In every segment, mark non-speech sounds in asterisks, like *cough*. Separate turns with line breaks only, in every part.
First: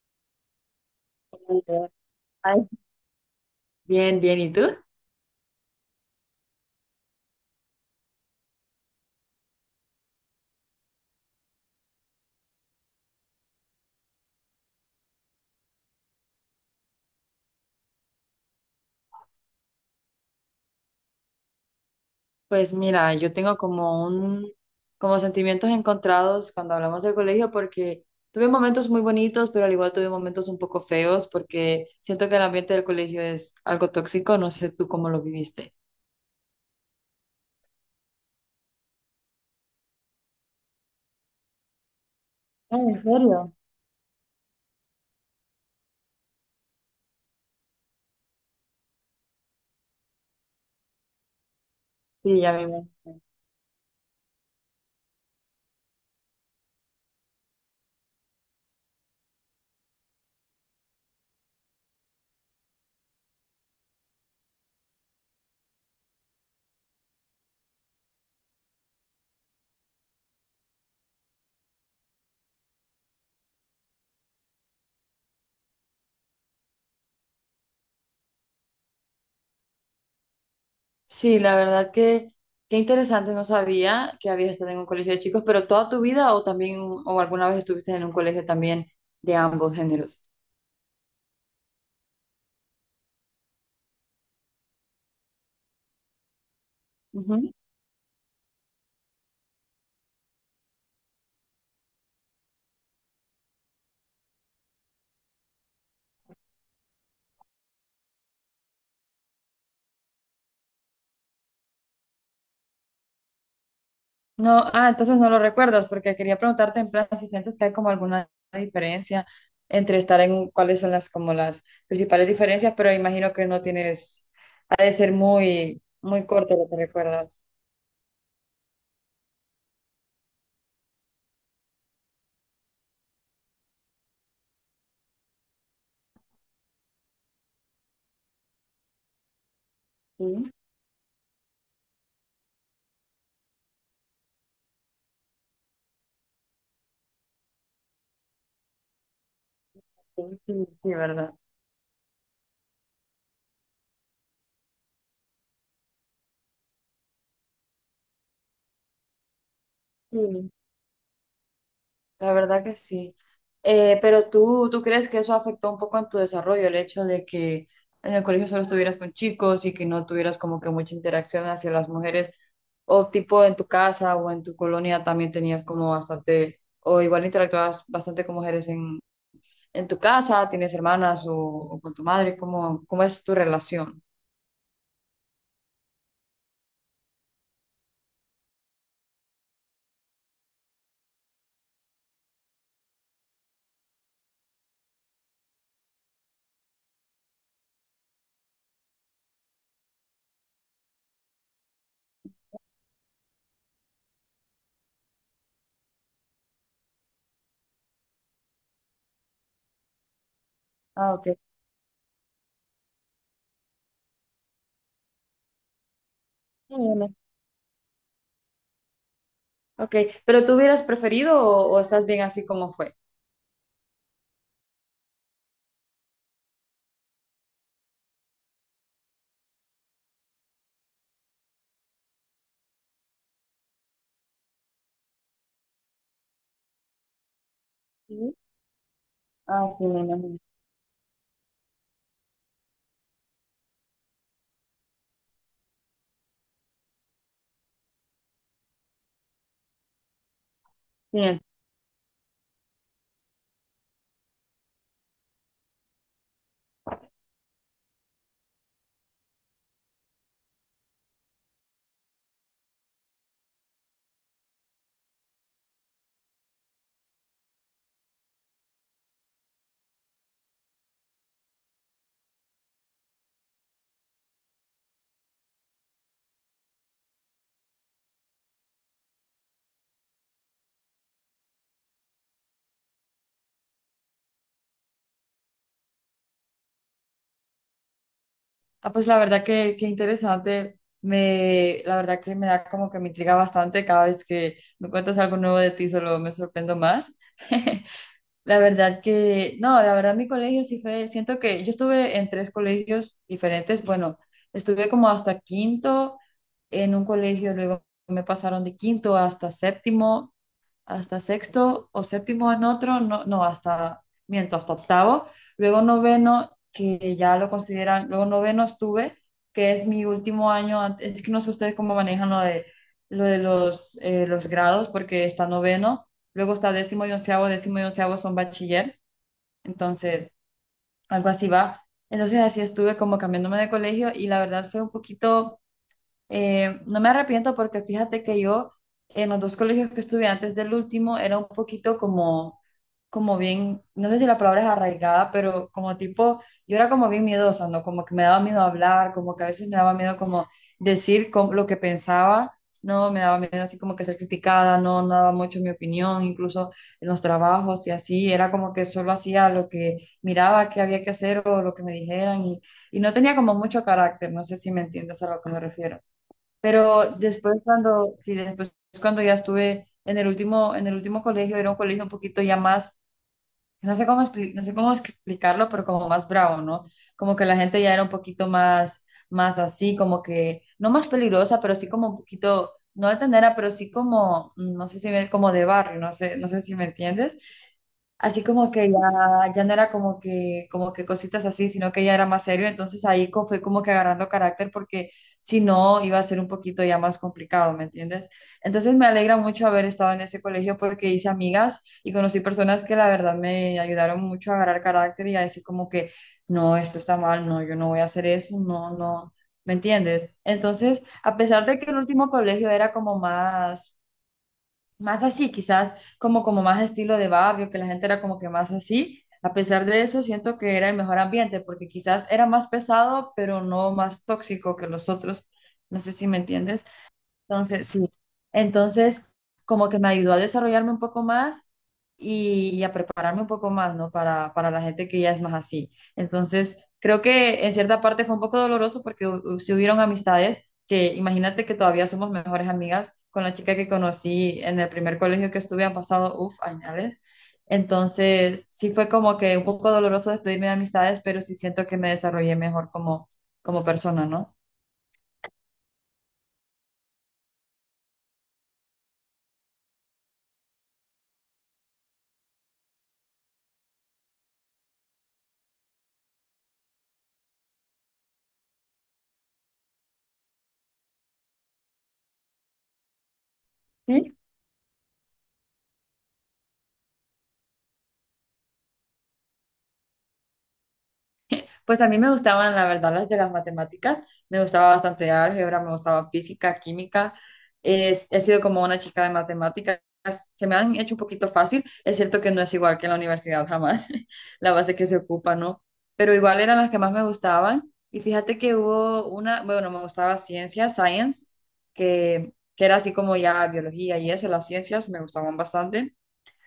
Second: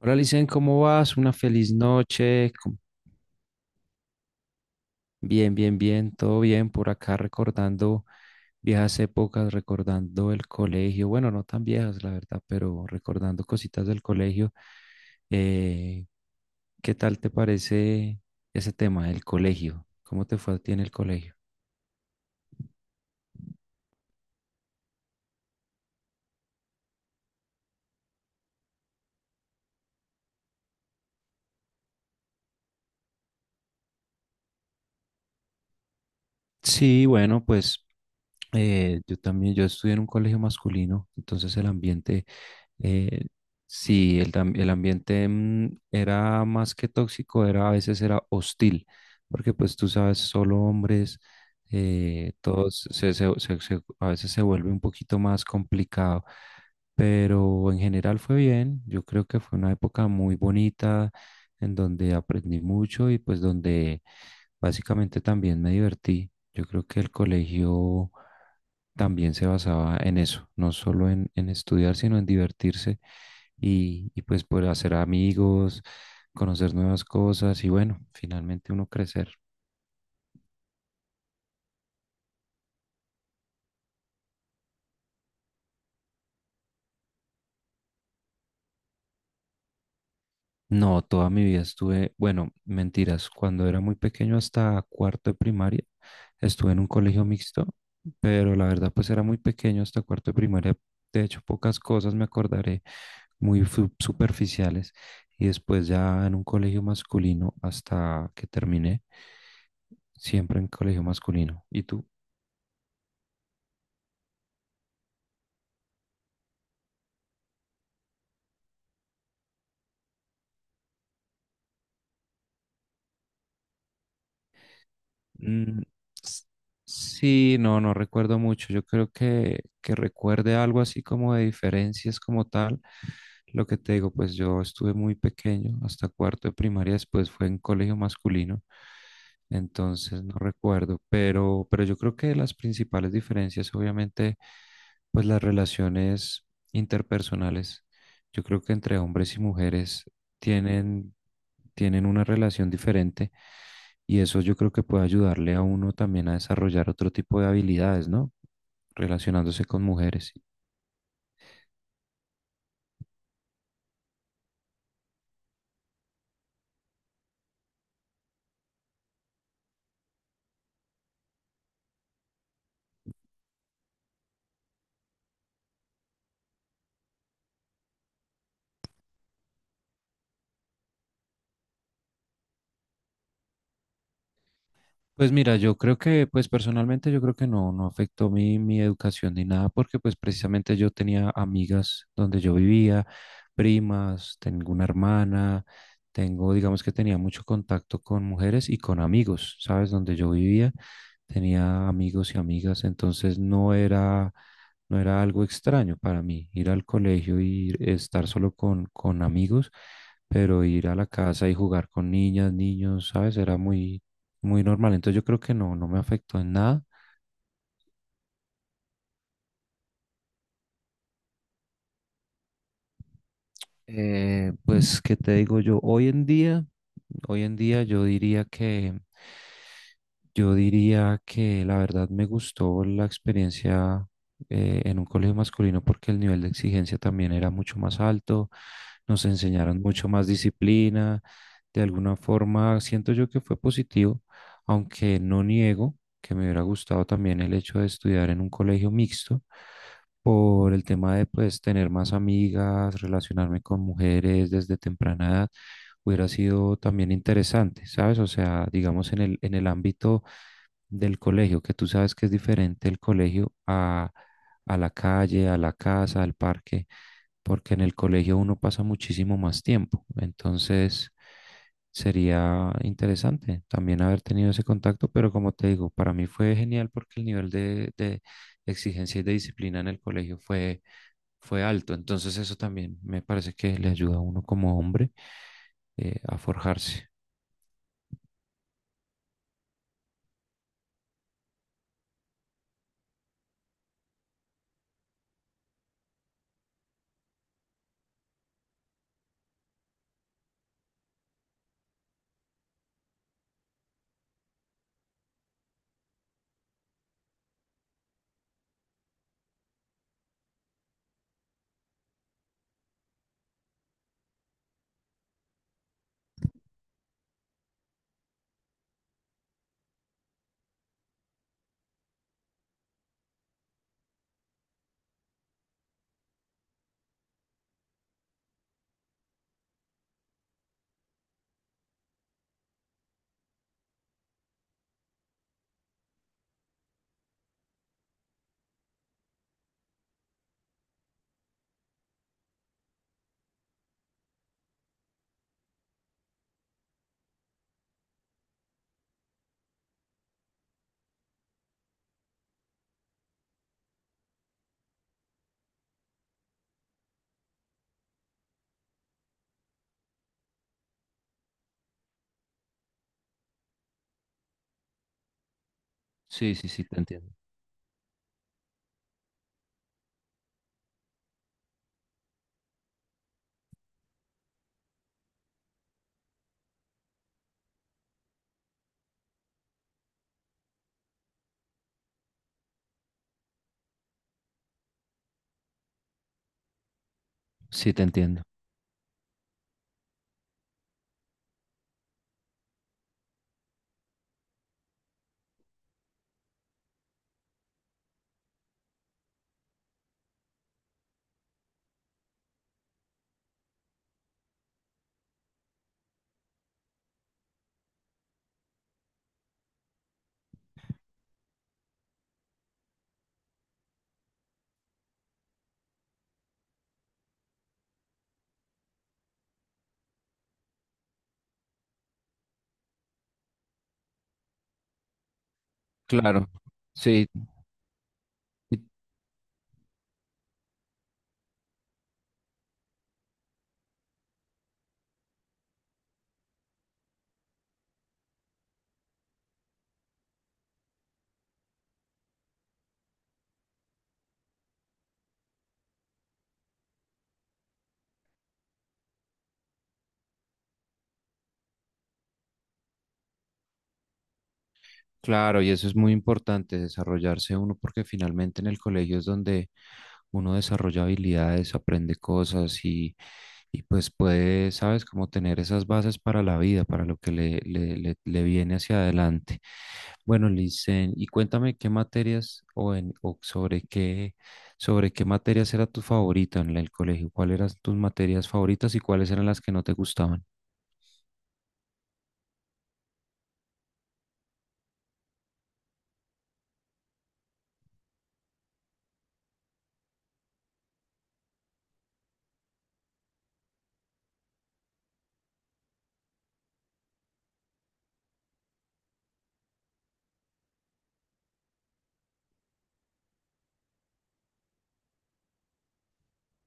Hola, Licen, ¿cómo vas? Una feliz noche.
Ay, bien, bien, ¿y tú?
Bien, bien, bien, todo bien por acá recordando viejas épocas, recordando el colegio. Bueno, no tan viejas, la verdad, pero recordando cositas del colegio. Eh, ¿Qué tal te parece ese tema, el colegio? ¿Cómo te fue a ti en el colegio?
Pues mira, yo tengo como un, como sentimientos encontrados cuando hablamos del colegio porque tuve momentos muy bonitos, pero al igual tuve momentos un poco feos porque siento que el ambiente del colegio es algo tóxico, no sé tú cómo lo viviste.
Sí, bueno, pues yo también, yo estudié en un colegio masculino, entonces el ambiente,
Ah, ¿en
eh,
serio?
sí, el ambiente era más que tóxico, era a veces era hostil, porque pues tú sabes, solo hombres,
Sí, ya me
todos,
imagino.
a veces se vuelve un poquito más complicado, pero en general fue bien, yo creo que fue una época muy bonita en donde aprendí mucho y pues donde básicamente también me divertí. Yo creo que el colegio también se basaba en eso, no solo en estudiar, sino en divertirse y pues poder hacer amigos, conocer nuevas cosas y bueno, finalmente uno crecer.
Sí, la verdad que qué interesante, no sabía que habías estado en un colegio de chicos, pero toda tu vida o también o alguna vez estuviste en un colegio también de ambos géneros.
No, toda mi vida estuve, bueno, mentiras, cuando era muy pequeño hasta cuarto de primaria, estuve en un colegio mixto, pero la verdad pues era muy pequeño hasta cuarto de primaria, de hecho pocas cosas me acordaré muy superficiales y después ya en un colegio masculino hasta que terminé, siempre en colegio masculino. ¿Y tú?
No, ah, entonces no lo recuerdas, porque quería preguntarte en plan si sientes que hay como alguna diferencia entre estar en cuáles son las como las principales diferencias, pero imagino que no tienes, ha de ser
Mm,
muy, muy
s-
corto lo que recuerdas.
sí, no, no recuerdo mucho. Yo creo que recuerde algo así como de diferencias como tal. Lo que te digo, pues yo estuve muy pequeño, hasta cuarto de primaria, después fue en colegio masculino, entonces no
Sí,
recuerdo, pero yo creo que las principales diferencias, obviamente, pues las relaciones interpersonales, yo creo que entre hombres y mujeres
sí, sí, sí,
tienen,
¿verdad?
tienen una relación diferente y eso yo creo que puede ayudarle a uno también a desarrollar otro tipo de habilidades, ¿no? Relacionándose con mujeres.
Sí. La verdad que sí. Pero tú, ¿tú crees que eso afectó un poco en tu desarrollo, el hecho de que en el colegio solo estuvieras con chicos y que no tuvieras como que mucha interacción hacia las mujeres? O tipo en tu casa o en tu colonia también tenías como bastante, o igual interactuabas bastante con mujeres en tu casa, tienes hermanas o con tu madre, ¿cómo, cómo es tu relación?
Pues mira, yo creo que, pues personalmente yo creo que no, no afectó mi educación ni nada, porque pues precisamente yo tenía amigas donde yo vivía, primas, tengo una hermana, tengo, digamos que tenía mucho contacto con mujeres y con amigos, ¿sabes? Donde yo vivía, tenía amigos y amigas, entonces no era, no era algo extraño para mí ir al colegio y estar solo con amigos, pero ir a la
Ah, ok.
casa y jugar con niñas, niños, ¿sabes? Era muy normal. Entonces yo creo que no, no me afectó en
Muy
nada.
bien. Ok, pero ¿tú hubieras preferido o estás bien así como fue?
Pues, ¿qué te digo yo? Hoy en día yo diría yo diría que la verdad me gustó la experiencia en un colegio masculino porque el nivel de exigencia también era mucho más
Sí.
alto, nos
Ah,
enseñaron
sí, me
mucho más
imagino.
disciplina, de alguna forma siento yo que fue positivo, aunque no niego que me hubiera gustado también el hecho de estudiar en un colegio mixto por el tema de
Sí.
pues tener más amigas, relacionarme con mujeres desde temprana edad, hubiera sido también interesante, ¿sabes? O sea, digamos en el ámbito del colegio, que tú sabes que es diferente el colegio a la calle, a la casa, al parque, porque en el colegio uno pasa muchísimo más tiempo. Entonces, sería interesante también haber tenido ese contacto, pero como te digo, para mí fue genial porque el nivel de exigencia y de disciplina en el colegio fue alto. Entonces eso también me parece que le ayuda a uno como hombre a forjarse.
Ah, pues la verdad que interesante. Me, la verdad que me da como que me intriga bastante cada vez que me cuentas algo nuevo de ti, solo me sorprendo más. *laughs* La verdad que, no, la verdad mi colegio sí fue, siento que yo estuve en tres colegios diferentes. Bueno, estuve como hasta quinto en un colegio, luego me pasaron de quinto hasta séptimo hasta sexto o séptimo en otro, no, no, hasta, miento, hasta octavo, luego noveno, que ya lo consideran, luego noveno estuve, que es mi último año, es que no sé ustedes cómo manejan lo de los grados, porque está noveno, luego está décimo y onceavo son bachiller, entonces algo así va. Entonces así estuve como cambiándome de colegio y la verdad fue un poquito no me arrepiento porque fíjate que yo en los dos colegios que estuve antes del último era un poquito como, como bien, no sé si la palabra es arraigada, pero como tipo, yo era como bien miedosa, ¿no? Como que me daba miedo hablar, como que a veces me daba miedo como lo que pensaba, ¿no? Me daba miedo así como que ser criticada, no, no daba mucho mi opinión, incluso en los trabajos y así, era como que solo hacía lo que miraba que había que hacer o lo que me dijeran y no tenía como mucho carácter, no sé si me entiendes a lo que me refiero.
Sí, sí, sí, te
Pero
entiendo.
después cuando, sí, después cuando ya estuve en el último colegio, era un colegio un poquito ya más, no sé cómo, no sé cómo explicarlo, pero como más bravo, ¿no? Como que la gente ya era un poquito más, más así, como que, no más peligrosa, pero sí como un poquito, no altanera, pero sí como, no sé si me, como de barrio, no sé, no sé si me entiendes.
Sí, te entiendo.
Así como que ya, ya no era como que cositas así, sino que ya era más serio. Entonces fue como que agarrando carácter porque si no iba a ser un poquito ya más complicado, ¿me entiendes? Entonces me alegra mucho haber estado en ese colegio porque hice amigas y conocí personas que la verdad me ayudaron mucho a agarrar carácter y a decir como que, no, esto está mal, no, yo no voy a hacer eso, no, no, ¿me entiendes? Entonces, a pesar de que el último colegio era como más más así, quizás como, como más estilo de barrio, que la gente era como que más así. A pesar de eso, siento que era el mejor ambiente, porque quizás era más pesado, pero no más tóxico que los otros. No sé si me
Claro.
entiendes.
Sí.
Entonces, sí. Entonces, como que me ayudó a desarrollarme un poco más y a prepararme un poco más, ¿no? Para la gente que ya es más así. Entonces, creo que en cierta parte fue un poco doloroso porque si hubieron amistades que, imagínate que todavía somos mejores amigas con la chica que conocí en el primer colegio que estuve, han pasado, uff, añales. Entonces, sí fue como que un poco doloroso despedirme de amistades, pero sí siento que me desarrollé mejor como, como persona, ¿no?
Claro, y eso es muy importante, desarrollarse uno, porque finalmente en el colegio es donde uno desarrolla habilidades, aprende cosas y pues puede, sabes, como tener esas bases para la vida, para lo que le viene hacia adelante. Bueno, Licen, y cuéntame qué materias o, en, o sobre qué materias era tu favorita en el colegio, cuáles eran tus materias favoritas y cuáles eran las que no te gustaban.
Pues a mí me gustaban, la verdad, las de las matemáticas. Me gustaba bastante álgebra, me gustaba física, química. He sido como una chica de matemáticas. Se me han hecho un poquito fácil. Es cierto que no es igual que en la universidad jamás, *laughs* la base que se ocupa, ¿no? Pero igual eran las que más me gustaban. Y fíjate que hubo una, bueno, me gustaba ciencia, science, que era así como ya biología y eso, las ciencias me gustaban bastante.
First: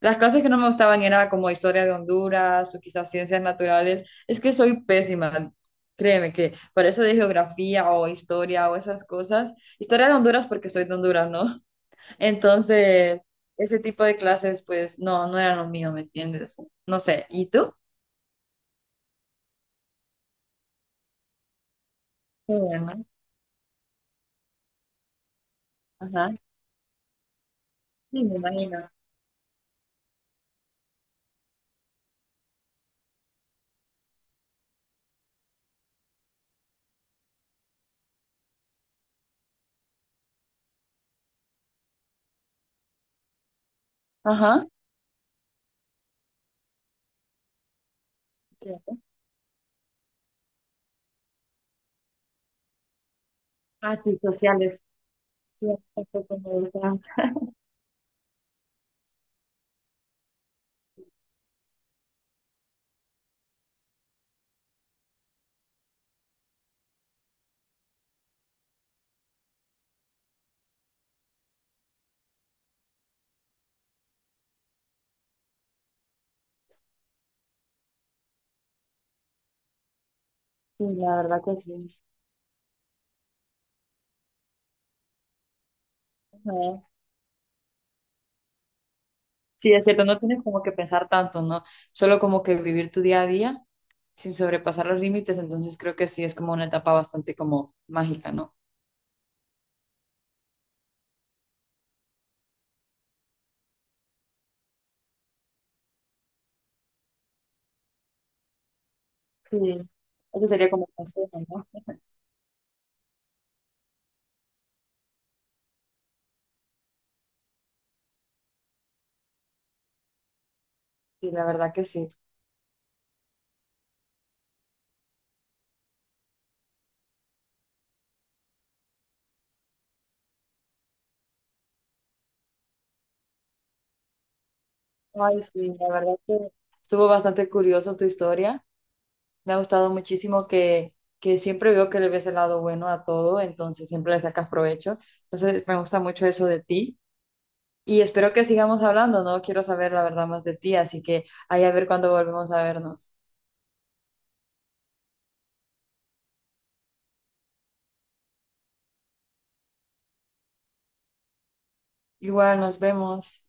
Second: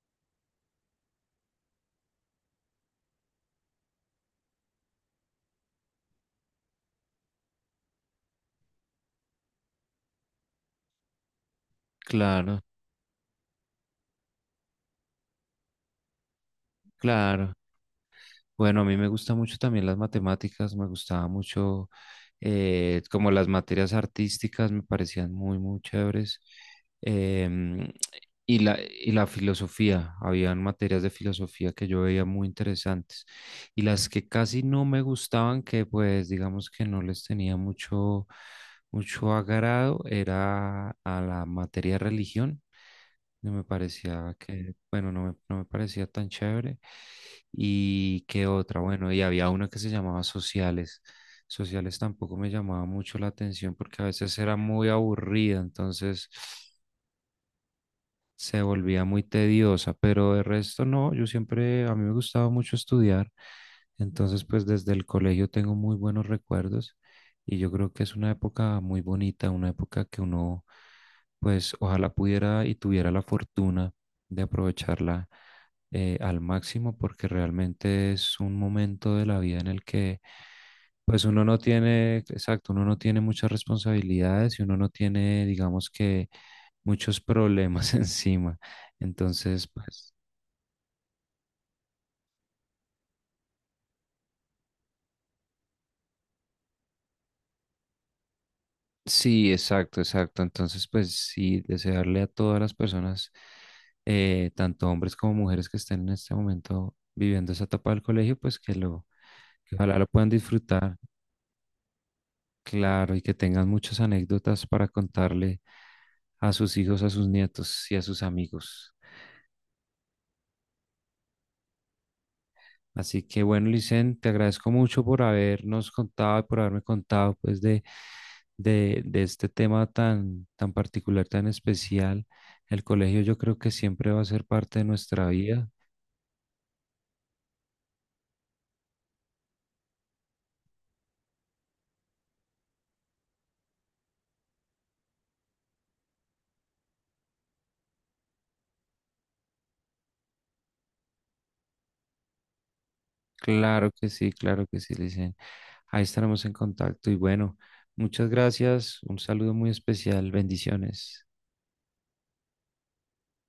Las clases que no me gustaban era como historia de Honduras o quizás ciencias naturales. Es que soy pésima, créeme que para eso de geografía o historia o esas cosas. Historia de Honduras porque soy de Honduras, ¿no? *laughs*
Claro,
Entonces, ese tipo de clases, pues no, no eran lo mío, ¿me entiendes? No sé. ¿Y
claro.
tú?
Bueno, a mí me gusta mucho también las matemáticas, me gustaba mucho
Qué bueno.
como las materias artísticas, me parecían muy, muy
Ajá.
chéveres. Em,
Sí, me
y
imagino.
y la filosofía, habían materias de filosofía que yo veía muy interesantes. Y las que casi no me gustaban, que pues digamos que no les tenía mucho agrado, era a la materia de religión. No me parecía
Ajá.
que, bueno, no me, no me parecía tan chévere. Y qué otra,
Sí.
bueno, y había una que se llamaba Sociales. Sociales tampoco me llamaba mucho la atención
Ah,
porque a
sí,
veces era
sociales.
muy aburrida,
Sí,
entonces
tampoco me gusta.
se volvía muy tediosa, pero de resto no, yo siempre, a mí me gustaba mucho estudiar, entonces pues desde el colegio tengo muy buenos recuerdos y yo creo que es una época muy bonita, una época que uno pues ojalá pudiera y tuviera la fortuna de aprovecharla al máximo porque realmente es un momento de la vida en el que
Sí, la
pues
verdad
uno
que
no
sí.
tiene, exacto, uno no tiene muchas responsabilidades y uno no tiene, digamos que muchos problemas *laughs* encima. Entonces,
Sí, es cierto,
pues
no tienes como que pensar tanto, ¿no? Solo como que vivir tu día a día sin sobrepasar los límites, entonces creo que sí es como una etapa bastante como mágica, ¿no?
sí, exacto, exacto. Entonces, pues sí, desearle a todas las personas, tanto hombres como mujeres que estén en este momento viviendo esa etapa del colegio, pues que lo,
Sí,
que ojalá lo puedan
eso sería como un
disfrutar,
consejo, ¿no?
claro, y que tengan muchas anécdotas para contarle a sus hijos, a sus nietos y a sus amigos.
Sí, la verdad que sí.
Así que bueno, Licen, te agradezco mucho por habernos contado y por haberme contado pues de este tema tan, tan particular, tan especial. El colegio yo creo que siempre va a ser parte de nuestra
Ay,
vida.
sí, la verdad que estuvo bastante curioso tu historia. Me ha gustado muchísimo que siempre veo que le ves el lado bueno a todo, entonces siempre le sacas provecho. Entonces me gusta mucho eso de ti y espero que sigamos hablando, ¿no? Quiero saber la verdad más de ti, así que ahí a ver cuándo volvemos a vernos.
Claro que sí, dicen. Ahí estaremos en contacto y bueno, muchas gracias. Un saludo muy especial. Bendiciones.
Igual nos vemos.